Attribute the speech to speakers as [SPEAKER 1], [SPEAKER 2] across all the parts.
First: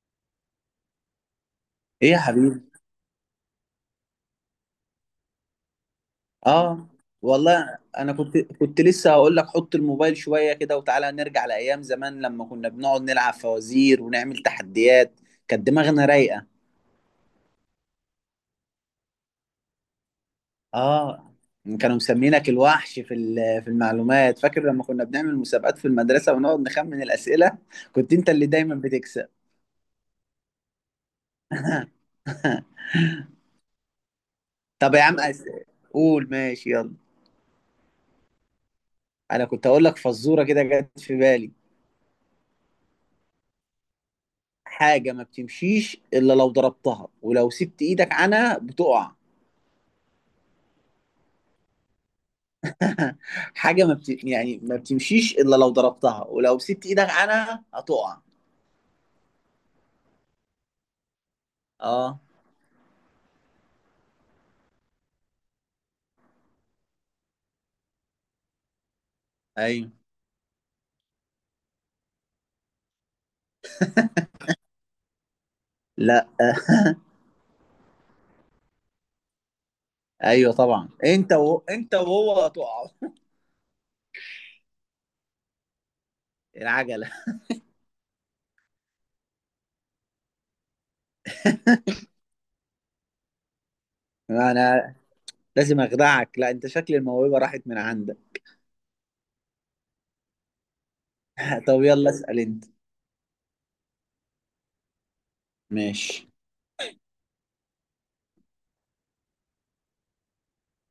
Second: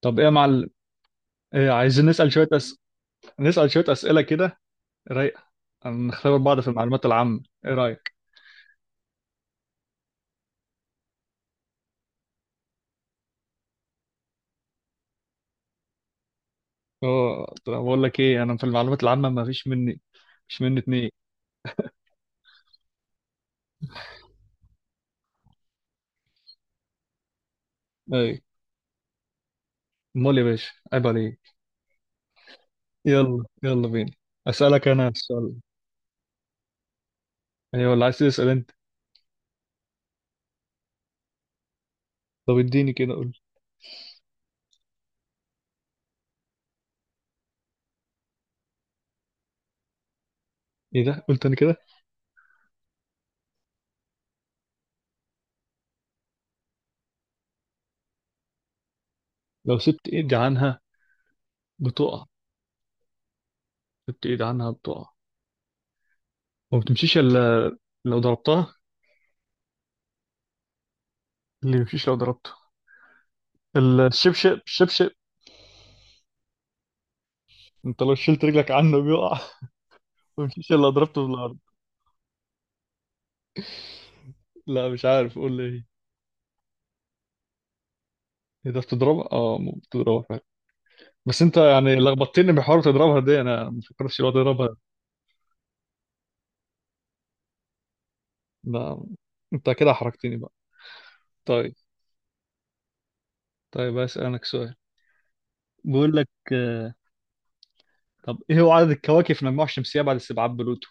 [SPEAKER 1] طب ايه يا معلم؟ إيه، عايزين
[SPEAKER 2] ايه يا
[SPEAKER 1] نسأل شوية
[SPEAKER 2] حبيبي.
[SPEAKER 1] نسأل شوية أسئلة كده، رايقة. نختبر بعض في
[SPEAKER 2] اه.
[SPEAKER 1] المعلومات العامة، ايه
[SPEAKER 2] والله انا
[SPEAKER 1] رأيك؟
[SPEAKER 2] كنت لسه هقول لك حط الموبايل شويه كده وتعالى نرجع لايام زمان لما كنا بنقعد نلعب فوازير ونعمل تحديات. كانت دماغنا رايقه.
[SPEAKER 1] اه. طب بقول لك ايه، انا في المعلومات العامة ما فيش مني، مش مني اتنين.
[SPEAKER 2] اه. كانوا مسمينك الوحش في المعلومات، فاكر لما كنا بنعمل مسابقات في المدرسه ونقعد نخمن الاسئله؟ كنت
[SPEAKER 1] اي،
[SPEAKER 2] انت اللي دايما بتكسب.
[SPEAKER 1] امال يا باشا؟ عيب عليك. يلا يلا بينا، أسألك
[SPEAKER 2] طب يا
[SPEAKER 1] انا
[SPEAKER 2] عم
[SPEAKER 1] السؤال.
[SPEAKER 2] قول ماشي يلا.
[SPEAKER 1] ايوه، ولا عايز تسأل انت؟
[SPEAKER 2] انا كنت هقول لك فزوره كده جت في بالي.
[SPEAKER 1] طب اديني كده، قول.
[SPEAKER 2] حاجه ما بتمشيش الا لو ضربتها ولو سبت ايدك عنها بتقع.
[SPEAKER 1] ايه ده؟ قلت انا كده
[SPEAKER 2] حاجه ما بت... يعني ما بتمشيش الا لو ضربتها ولو مسكت ايدك عنها هتقع.
[SPEAKER 1] لو سبت ايدي عنها
[SPEAKER 2] اه.
[SPEAKER 1] بتقع. سبت ايدي عنها بتقع، وما بتمشيش الا لو ضربتها.
[SPEAKER 2] ايوه.
[SPEAKER 1] اللي ما بيمشيش لو ضربته الشبشب، الشبشب.
[SPEAKER 2] لا.
[SPEAKER 1] انت لو شلت رجلك عنه بيقع،
[SPEAKER 2] ايوه
[SPEAKER 1] مفيش الا
[SPEAKER 2] طبعا.
[SPEAKER 1] ضربته بالارض.
[SPEAKER 2] انت وهو هتقع.
[SPEAKER 1] لا، مش عارف، قول لي ايه.
[SPEAKER 2] العجله.
[SPEAKER 1] إيه ده؟ بتضربها؟ اه ممكن تضربها فعلا، بس انت يعني لخبطتني بحوار تضربها دي، انا ما فكرتش لو تضربها.
[SPEAKER 2] انا لازم اخدعك، لا انت شكل الموهبه راحت من عندك.
[SPEAKER 1] ده انت كده حركتني بقى. طيب.
[SPEAKER 2] طب يلا اسال انت.
[SPEAKER 1] طيب اسالك سؤال. بقول لك.
[SPEAKER 2] ماشي.
[SPEAKER 1] طب ايه هو عدد الكواكب في المجموعه الشمسيه بعد استبعاد بلوتو؟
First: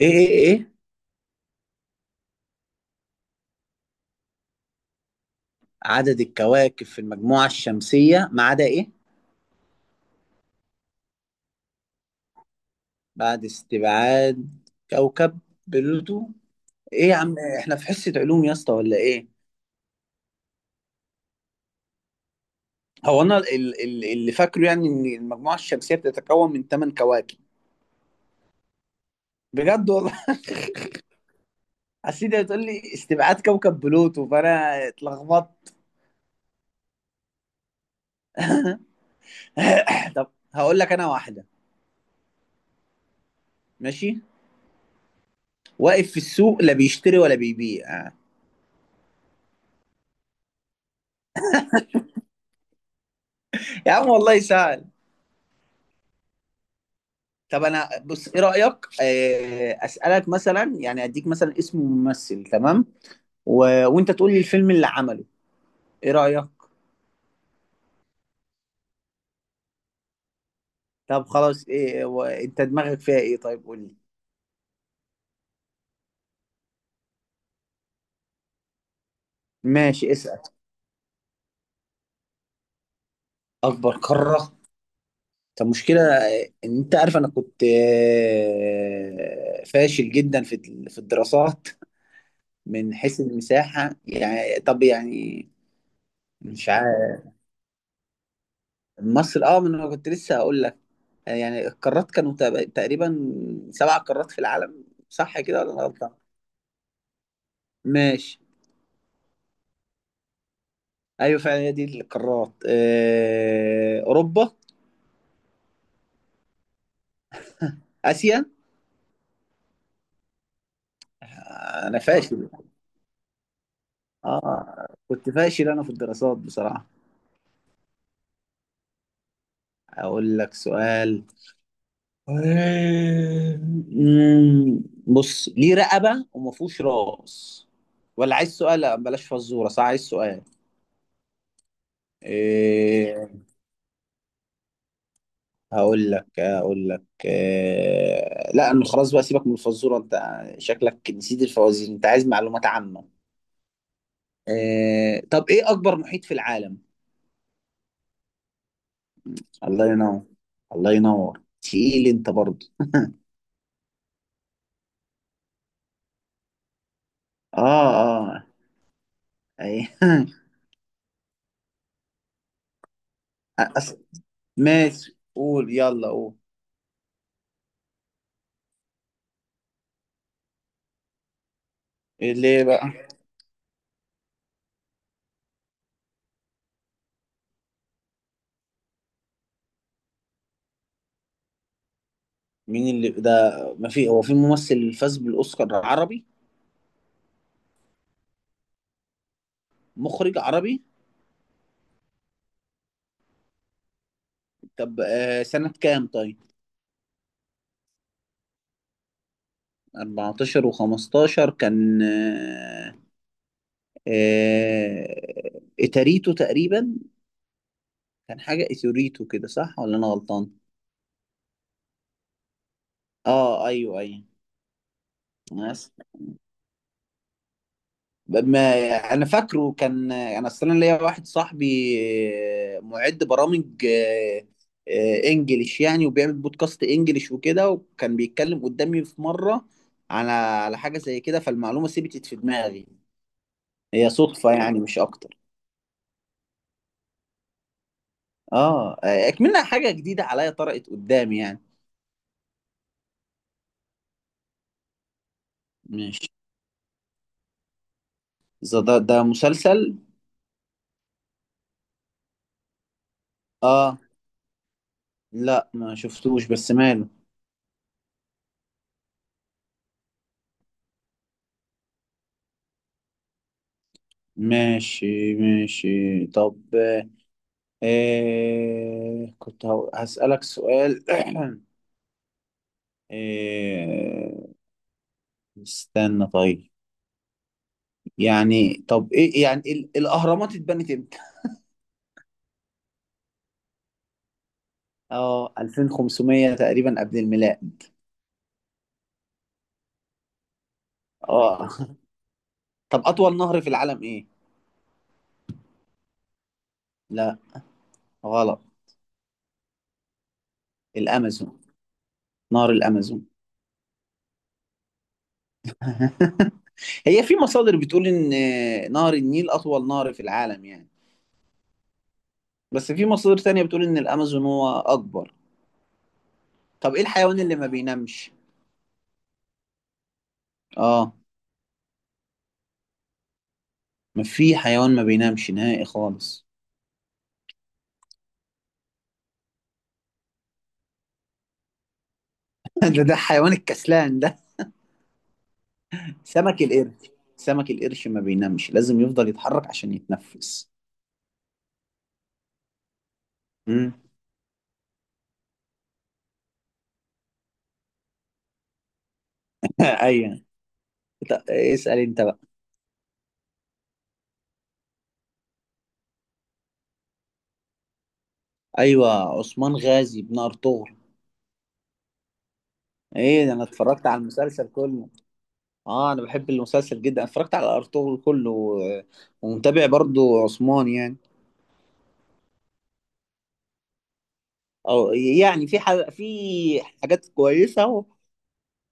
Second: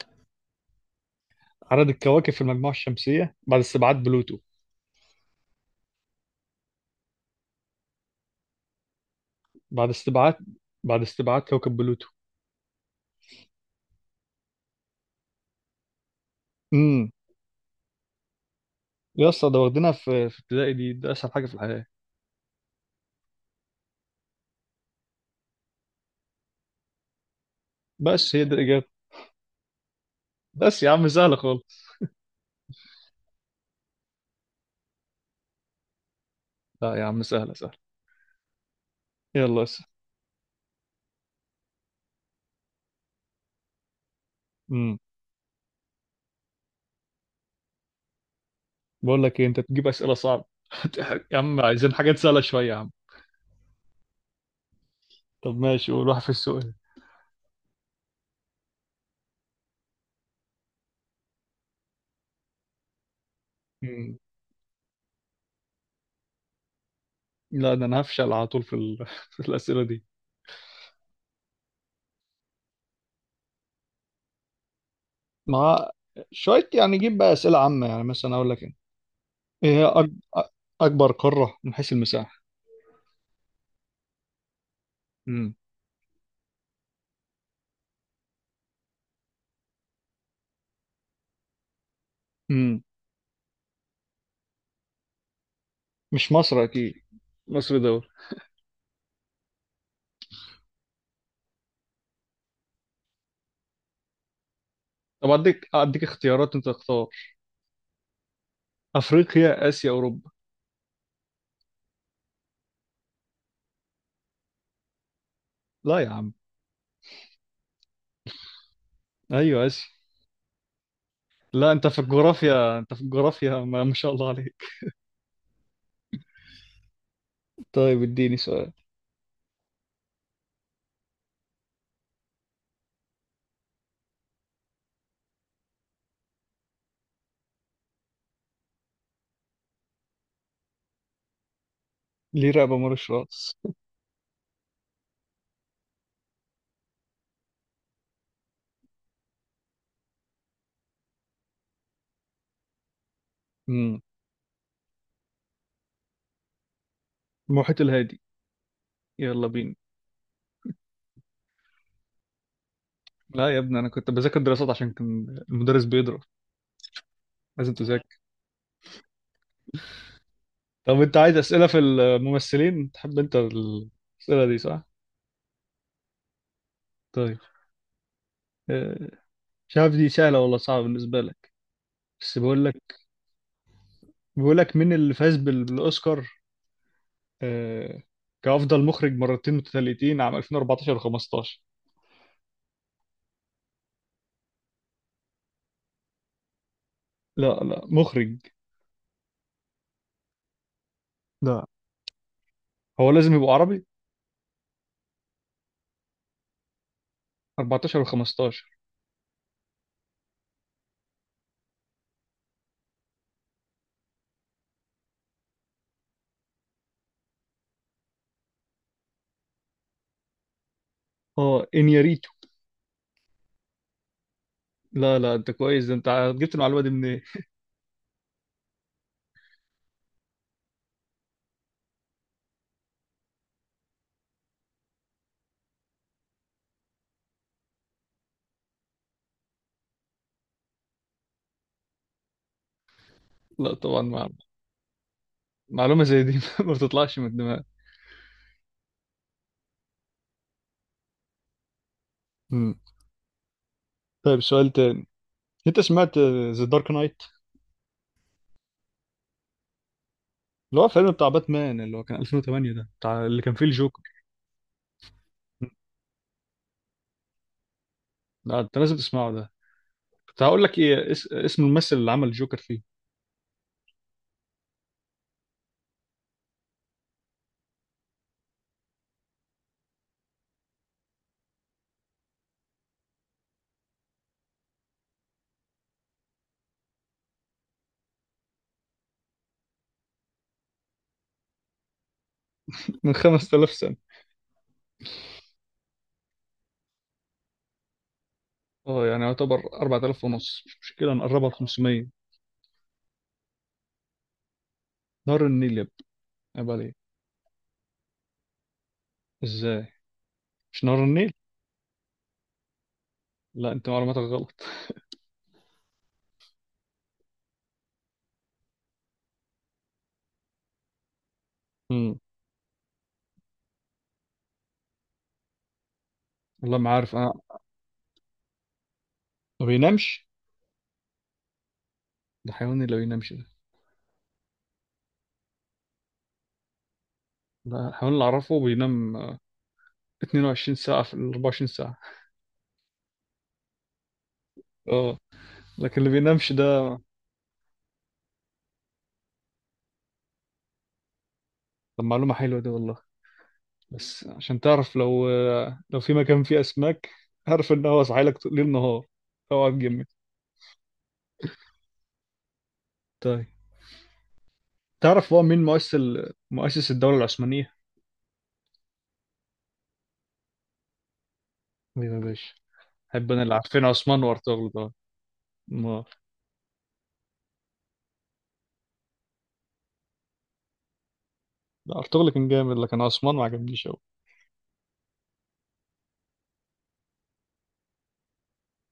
[SPEAKER 2] ايه ايه ايه؟
[SPEAKER 1] عدد الكواكب في المجموعه الشمسيه بعد استبعاد بلوتو.
[SPEAKER 2] عدد الكواكب في المجموعه الشمسيه ما عدا ايه؟
[SPEAKER 1] بعد استبعاد، بعد استبعاد كوكب بلوتو.
[SPEAKER 2] بعد استبعاد كوكب بلوتو. ايه
[SPEAKER 1] امم
[SPEAKER 2] يا عم؟ احنا في حصه علوم يا اسطى ولا
[SPEAKER 1] يا
[SPEAKER 2] ايه؟
[SPEAKER 1] اسطى ده واخدينها في ابتدائي، دي ده اسهل حاجه في الحياه.
[SPEAKER 2] هو انا اللي فاكره يعني ان المجموعه الشمسيه بتتكون من 8 كواكب.
[SPEAKER 1] بس هي دي الاجابه.
[SPEAKER 2] بجد والله؟
[SPEAKER 1] بس يا عم سهله خالص.
[SPEAKER 2] اصل انت بتقول لي استبعاد كوكب بلوتو فانا اتلخبطت.
[SPEAKER 1] لا يا عم، سهله سهله. يلا.
[SPEAKER 2] طب هقول لك انا واحده. ماشي.
[SPEAKER 1] امم.
[SPEAKER 2] واقف في السوق لا بيشتري ولا بيبيع.
[SPEAKER 1] بقول لك ايه، انت تجيب اسئله صعبه. يا عم عايزين حاجات سهله شويه يا عم.
[SPEAKER 2] يا عم والله سهل.
[SPEAKER 1] طب ماشي، قول، واحد في السؤال.
[SPEAKER 2] طب انا بص، ايه رايك، اسالك مثلا يعني اديك مثلا اسم ممثل، تمام، و... وانت
[SPEAKER 1] امم.
[SPEAKER 2] تقول لي الفيلم اللي عمله. ايه رايك؟
[SPEAKER 1] لا ده انا هفشل على طول في الاسئله دي.
[SPEAKER 2] طب خلاص، ايه انت دماغك فيها ايه، طيب قول لي.
[SPEAKER 1] مع شويه يعني، جيب بقى اسئله عامه. يعني مثلا اقول لك ايه، إيه هي أك...
[SPEAKER 2] ماشي اسال.
[SPEAKER 1] أ- اكبر قاره من حيث المساحه.
[SPEAKER 2] اكبر قاره.
[SPEAKER 1] امم.
[SPEAKER 2] طب مشكلة ان انت عارف انا كنت فاشل جدا في الدراسات.
[SPEAKER 1] امم.
[SPEAKER 2] من حيث المساحة يعني، طب يعني
[SPEAKER 1] مش مصر
[SPEAKER 2] مش عارف.
[SPEAKER 1] اكيد. مصر دول.
[SPEAKER 2] مصر. اه من انا كنت لسه هقول لك، يعني القارات كانوا تقريبا سبع قارات في العالم،
[SPEAKER 1] طب
[SPEAKER 2] صح كده
[SPEAKER 1] اديك،
[SPEAKER 2] ولا انا
[SPEAKER 1] اديك
[SPEAKER 2] غلطان؟
[SPEAKER 1] اختيارات انت تختار.
[SPEAKER 2] ماشي.
[SPEAKER 1] افريقيا، اسيا، اوروبا.
[SPEAKER 2] ايوه فعلا هي دي القارات. اوروبا.
[SPEAKER 1] لا يا عم.
[SPEAKER 2] اسيا.
[SPEAKER 1] ايوه اسيا. لا انت في
[SPEAKER 2] انا فاشل.
[SPEAKER 1] الجغرافيا، انت في الجغرافيا ما شاء الله عليك.
[SPEAKER 2] اه كنت فاشل انا في الدراسات بصراحة.
[SPEAKER 1] طيب اديني سؤال.
[SPEAKER 2] اقول لك سؤال. أمم، بص، ليه رقبة وما فيهوش راس؟ ولا عايز سؤال؟ لا بلاش فزورة، صح، عايز سؤال.
[SPEAKER 1] ليه رقبة مالوش
[SPEAKER 2] إيه؟
[SPEAKER 1] راس؟
[SPEAKER 2] هقول لك إيه، لا انا خلاص بقى سيبك من الفزورة انت. شكلك نسيت الفوازير، انت عايز معلومات عامة.
[SPEAKER 1] امم.
[SPEAKER 2] إيه طب، ايه اكبر محيط في العالم؟
[SPEAKER 1] المحيط الهادي. يلا بينا.
[SPEAKER 2] الله ينور. الله ينور، تقيل انت برضه.
[SPEAKER 1] لا يا ابني، انا كنت بذاكر دراسات عشان كان المدرس بيضرب، لازم
[SPEAKER 2] اه.
[SPEAKER 1] تذاكر.
[SPEAKER 2] اه. ايه.
[SPEAKER 1] طب انت عايز اسئله في الممثلين؟ تحب انت
[SPEAKER 2] أص-
[SPEAKER 1] الاسئله دي صح؟
[SPEAKER 2] ماشي، قول يلا قول.
[SPEAKER 1] طيب. آه، مش عارف دي سهله ولا صعبه بالنسبه لك، بس
[SPEAKER 2] ليه
[SPEAKER 1] بقول لك.
[SPEAKER 2] بقى؟
[SPEAKER 1] بقول لك مين اللي فاز بالاوسكار آه، كافضل مخرج مرتين متتاليتين عام 2014 و15؟
[SPEAKER 2] مين اللي ده؟ ما في هو في ممثل فاز بالاوسكار عربي؟
[SPEAKER 1] لا لا، مخرج.
[SPEAKER 2] مخرج عربي.
[SPEAKER 1] لا، هو لازم يبقى عربي؟
[SPEAKER 2] طب آه سنة كام طيب؟
[SPEAKER 1] 14 و15.
[SPEAKER 2] 14 و15 كان. آه اتاريتو تقريبا. كان حاجة اتوريتو كده، صح ولا انا غلطان؟
[SPEAKER 1] اه، انياريتو.
[SPEAKER 2] اه ايوه.
[SPEAKER 1] لا لا، انت كويس ده
[SPEAKER 2] ايوه.
[SPEAKER 1] انت، جبت المعلومه دي منين؟
[SPEAKER 2] ما انا فاكره. كان انا اصلا ليا واحد صاحبي، معد برامج، انجليش يعني، وبيعمل بودكاست انجليش وكده، وكان بيتكلم قدامي في مره على حاجه زي كده، فالمعلومه ثبتت في دماغي.
[SPEAKER 1] لا طبعا
[SPEAKER 2] هي صدفه يعني مش اكتر.
[SPEAKER 1] معلومه زي دي ما بتطلعش من الدماغ.
[SPEAKER 2] اه اكملها حاجه جديده عليا، طرقت قدامي يعني.
[SPEAKER 1] مم. طيب سؤال تاني، انت سمعت
[SPEAKER 2] ماشي.
[SPEAKER 1] ذا دارك نايت؟
[SPEAKER 2] إذا ده مسلسل؟
[SPEAKER 1] اللي هو فيلم بتاع باتمان، اللي هو كان 2008، ده بتاع اللي كان فيه
[SPEAKER 2] اه
[SPEAKER 1] الجوكر.
[SPEAKER 2] لا ما شفتوش بس ماله.
[SPEAKER 1] لا انت لازم تسمعه ده. كنت هقول لك ايه، اسم الممثل اللي عمل الجوكر فيه.
[SPEAKER 2] ماشي ماشي طب. إيه كنت هسألك سؤال. إيه. استنى طيب. يعني طب ايه يعني الاهرامات اتبنت امتى؟
[SPEAKER 1] من 5000 سنه.
[SPEAKER 2] اه 2500 تقريبا قبل الميلاد.
[SPEAKER 1] اه يعني يعتبر 4000 ونص، مش مشكله نقربها ل
[SPEAKER 2] اه.
[SPEAKER 1] 500.
[SPEAKER 2] طب اطول نهر في العالم ايه؟
[SPEAKER 1] نهر النيل يا ابني، عيب عليك.
[SPEAKER 2] لا. غلط.
[SPEAKER 1] ازاي؟ مش نهر النيل؟
[SPEAKER 2] الامازون. نهر الامازون.
[SPEAKER 1] لا، انت معلوماتك غلط.
[SPEAKER 2] هي في مصادر بتقول ان نهر النيل اطول نهر في العالم يعني،
[SPEAKER 1] مم.
[SPEAKER 2] بس في مصادر تانية بتقول ان الامازون هو اكبر.
[SPEAKER 1] والله ما
[SPEAKER 2] طب ايه
[SPEAKER 1] عارف انا.
[SPEAKER 2] الحيوان اللي ما بينامش؟
[SPEAKER 1] ما بينامش؟
[SPEAKER 2] اه.
[SPEAKER 1] ده حيوان اللي بينامش؟
[SPEAKER 2] ما في حيوان ما بينامش نهائي خالص.
[SPEAKER 1] ده حيوان اللي أعرفه بينام 22 ساعة في ال 24 ساعة.
[SPEAKER 2] ده حيوان الكسلان ده.
[SPEAKER 1] اه. لكن اللي بينامش
[SPEAKER 2] سمك
[SPEAKER 1] ده.
[SPEAKER 2] القرش. سمك القرش ما بينامش، لازم يفضل يتحرك عشان يتنفس.
[SPEAKER 1] طب معلومة حلوة دي والله.
[SPEAKER 2] مم.
[SPEAKER 1] بس عشان تعرف لو لو في مكان فيه أسماك، عارف إن هو صاحي لك ليل نهار، أوعى تجمد.
[SPEAKER 2] ايوه. طب اسأل انت بقى.
[SPEAKER 1] طيب تعرف هو مين مؤسس مؤسس الدولة العثمانية؟
[SPEAKER 2] ايوه. عثمان غازي بن ارطغرل.
[SPEAKER 1] مين يا باشا؟ أحب أنا
[SPEAKER 2] ايه ده،
[SPEAKER 1] اللي
[SPEAKER 2] انا
[SPEAKER 1] عارفين
[SPEAKER 2] اتفرجت على
[SPEAKER 1] عثمان
[SPEAKER 2] المسلسل
[SPEAKER 1] وأرطغرل ده.
[SPEAKER 2] كله.
[SPEAKER 1] ما
[SPEAKER 2] اه انا بحب المسلسل جدا، اتفرجت على ارطغرل كله ومتابع برضو عثمان يعني.
[SPEAKER 1] ده أرطغرل كان جامد، لكن عثمان ما عجبنيش أوي.
[SPEAKER 2] او يعني في حاجة، حاجات كويسة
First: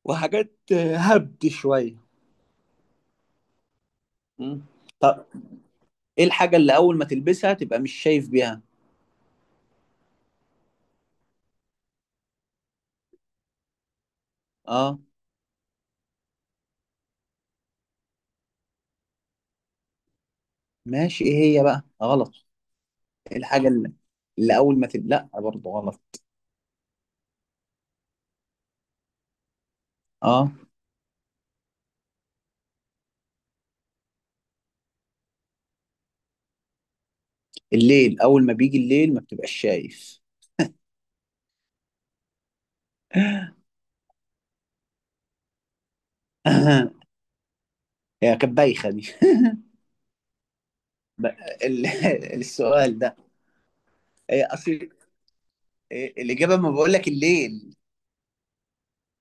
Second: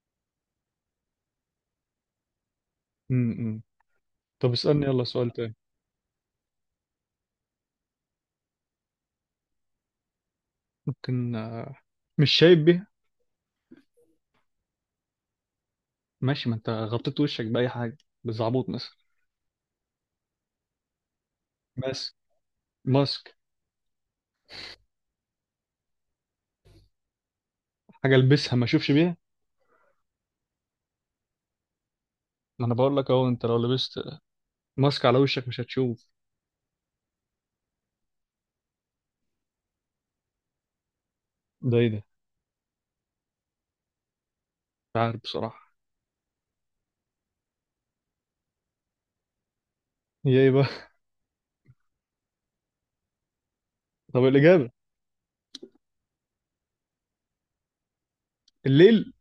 [SPEAKER 2] وحاجات هبد شوية.
[SPEAKER 1] امم. طب
[SPEAKER 2] مم.
[SPEAKER 1] اسألني يلا سؤال تاني.
[SPEAKER 2] ايه الحاجة اللي اول ما تلبسها تبقى مش شايف بيها؟
[SPEAKER 1] ممكن مش شايب بيه.
[SPEAKER 2] اه.
[SPEAKER 1] ماشي، ما أنت غطيت وشك بأي حاجة، بالزعبوط مثلا.
[SPEAKER 2] ماشي ايه، هي بقى
[SPEAKER 1] بس
[SPEAKER 2] غلط.
[SPEAKER 1] ماسك.
[SPEAKER 2] ايه الحاجة اللي اول ما لا برضه غلط.
[SPEAKER 1] حاجة البسها ما اشوفش بيها.
[SPEAKER 2] اه.
[SPEAKER 1] ما انا بقول لك اهو، انت لو لبست ماسك على وشك مش هتشوف.
[SPEAKER 2] الليل، اول ما بيجي الليل ما بتبقاش شايف.
[SPEAKER 1] ده ايه ده؟ مش عارف بصراحة.
[SPEAKER 2] هي كانت بايخة دي.
[SPEAKER 1] هي ايه بقى؟
[SPEAKER 2] ب... ال... السؤال ده.
[SPEAKER 1] طب
[SPEAKER 2] هي
[SPEAKER 1] الإجابة؟
[SPEAKER 2] اصل الاجابة، ما بقول لك الليل.
[SPEAKER 1] الليل.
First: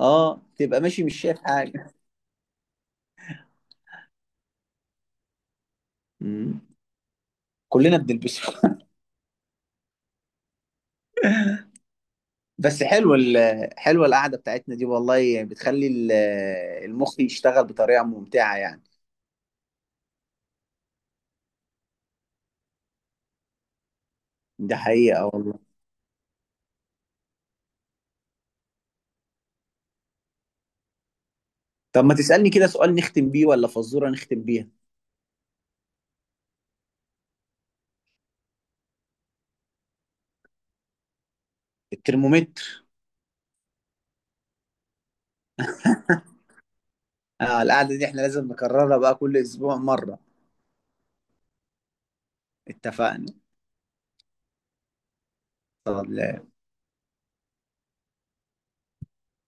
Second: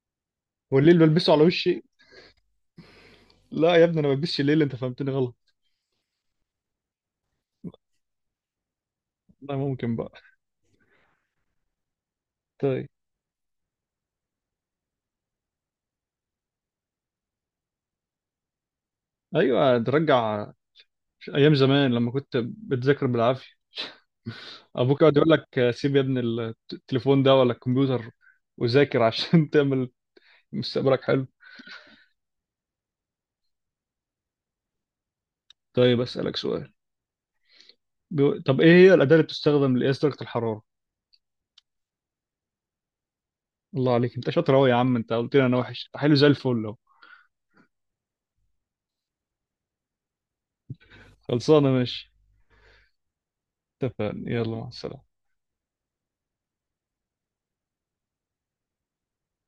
[SPEAKER 2] اه تبقى
[SPEAKER 1] والليل
[SPEAKER 2] ماشي مش
[SPEAKER 1] بلبسه
[SPEAKER 2] شايف
[SPEAKER 1] على وشي؟
[SPEAKER 2] حاجة.
[SPEAKER 1] لا يا ابني انا ما بلبسش الليل، انت فهمتني غلط.
[SPEAKER 2] مم. كلنا بنلبسه.
[SPEAKER 1] لا ممكن بقى.
[SPEAKER 2] بس
[SPEAKER 1] طيب.
[SPEAKER 2] حلوه حلوه القعدة بتاعتنا دي والله، يعني بتخلي المخ يشتغل بطريقة ممتعة يعني.
[SPEAKER 1] ايوه، ترجع ايام زمان لما كنت بتذاكر بالعافية،
[SPEAKER 2] دي
[SPEAKER 1] ابوك يقعد
[SPEAKER 2] حقيقة
[SPEAKER 1] يقول
[SPEAKER 2] والله.
[SPEAKER 1] لك سيب يا ابني التليفون ده ولا الكمبيوتر، وذاكر عشان تعمل مستقبلك حلو.
[SPEAKER 2] طب ما تسألني كده سؤال نختم بيه، ولا فزورة نختم بيها.
[SPEAKER 1] طيب اسالك سؤال. طب ايه هي الاداه اللي بتستخدم لقياس درجه الحراره؟
[SPEAKER 2] الترمومتر.
[SPEAKER 1] الله عليك، انت شاطر قوي يا عم. انت قلت لي انا وحش، حلو زي الفل اهو.
[SPEAKER 2] آه، القعدة دي احنا لازم نكررها بقى كل أسبوع مرة.
[SPEAKER 1] خلصانه، ماشي.
[SPEAKER 2] اتفقنا.
[SPEAKER 1] اتفقنا، يلا مع السلامه.
[SPEAKER 2] طب.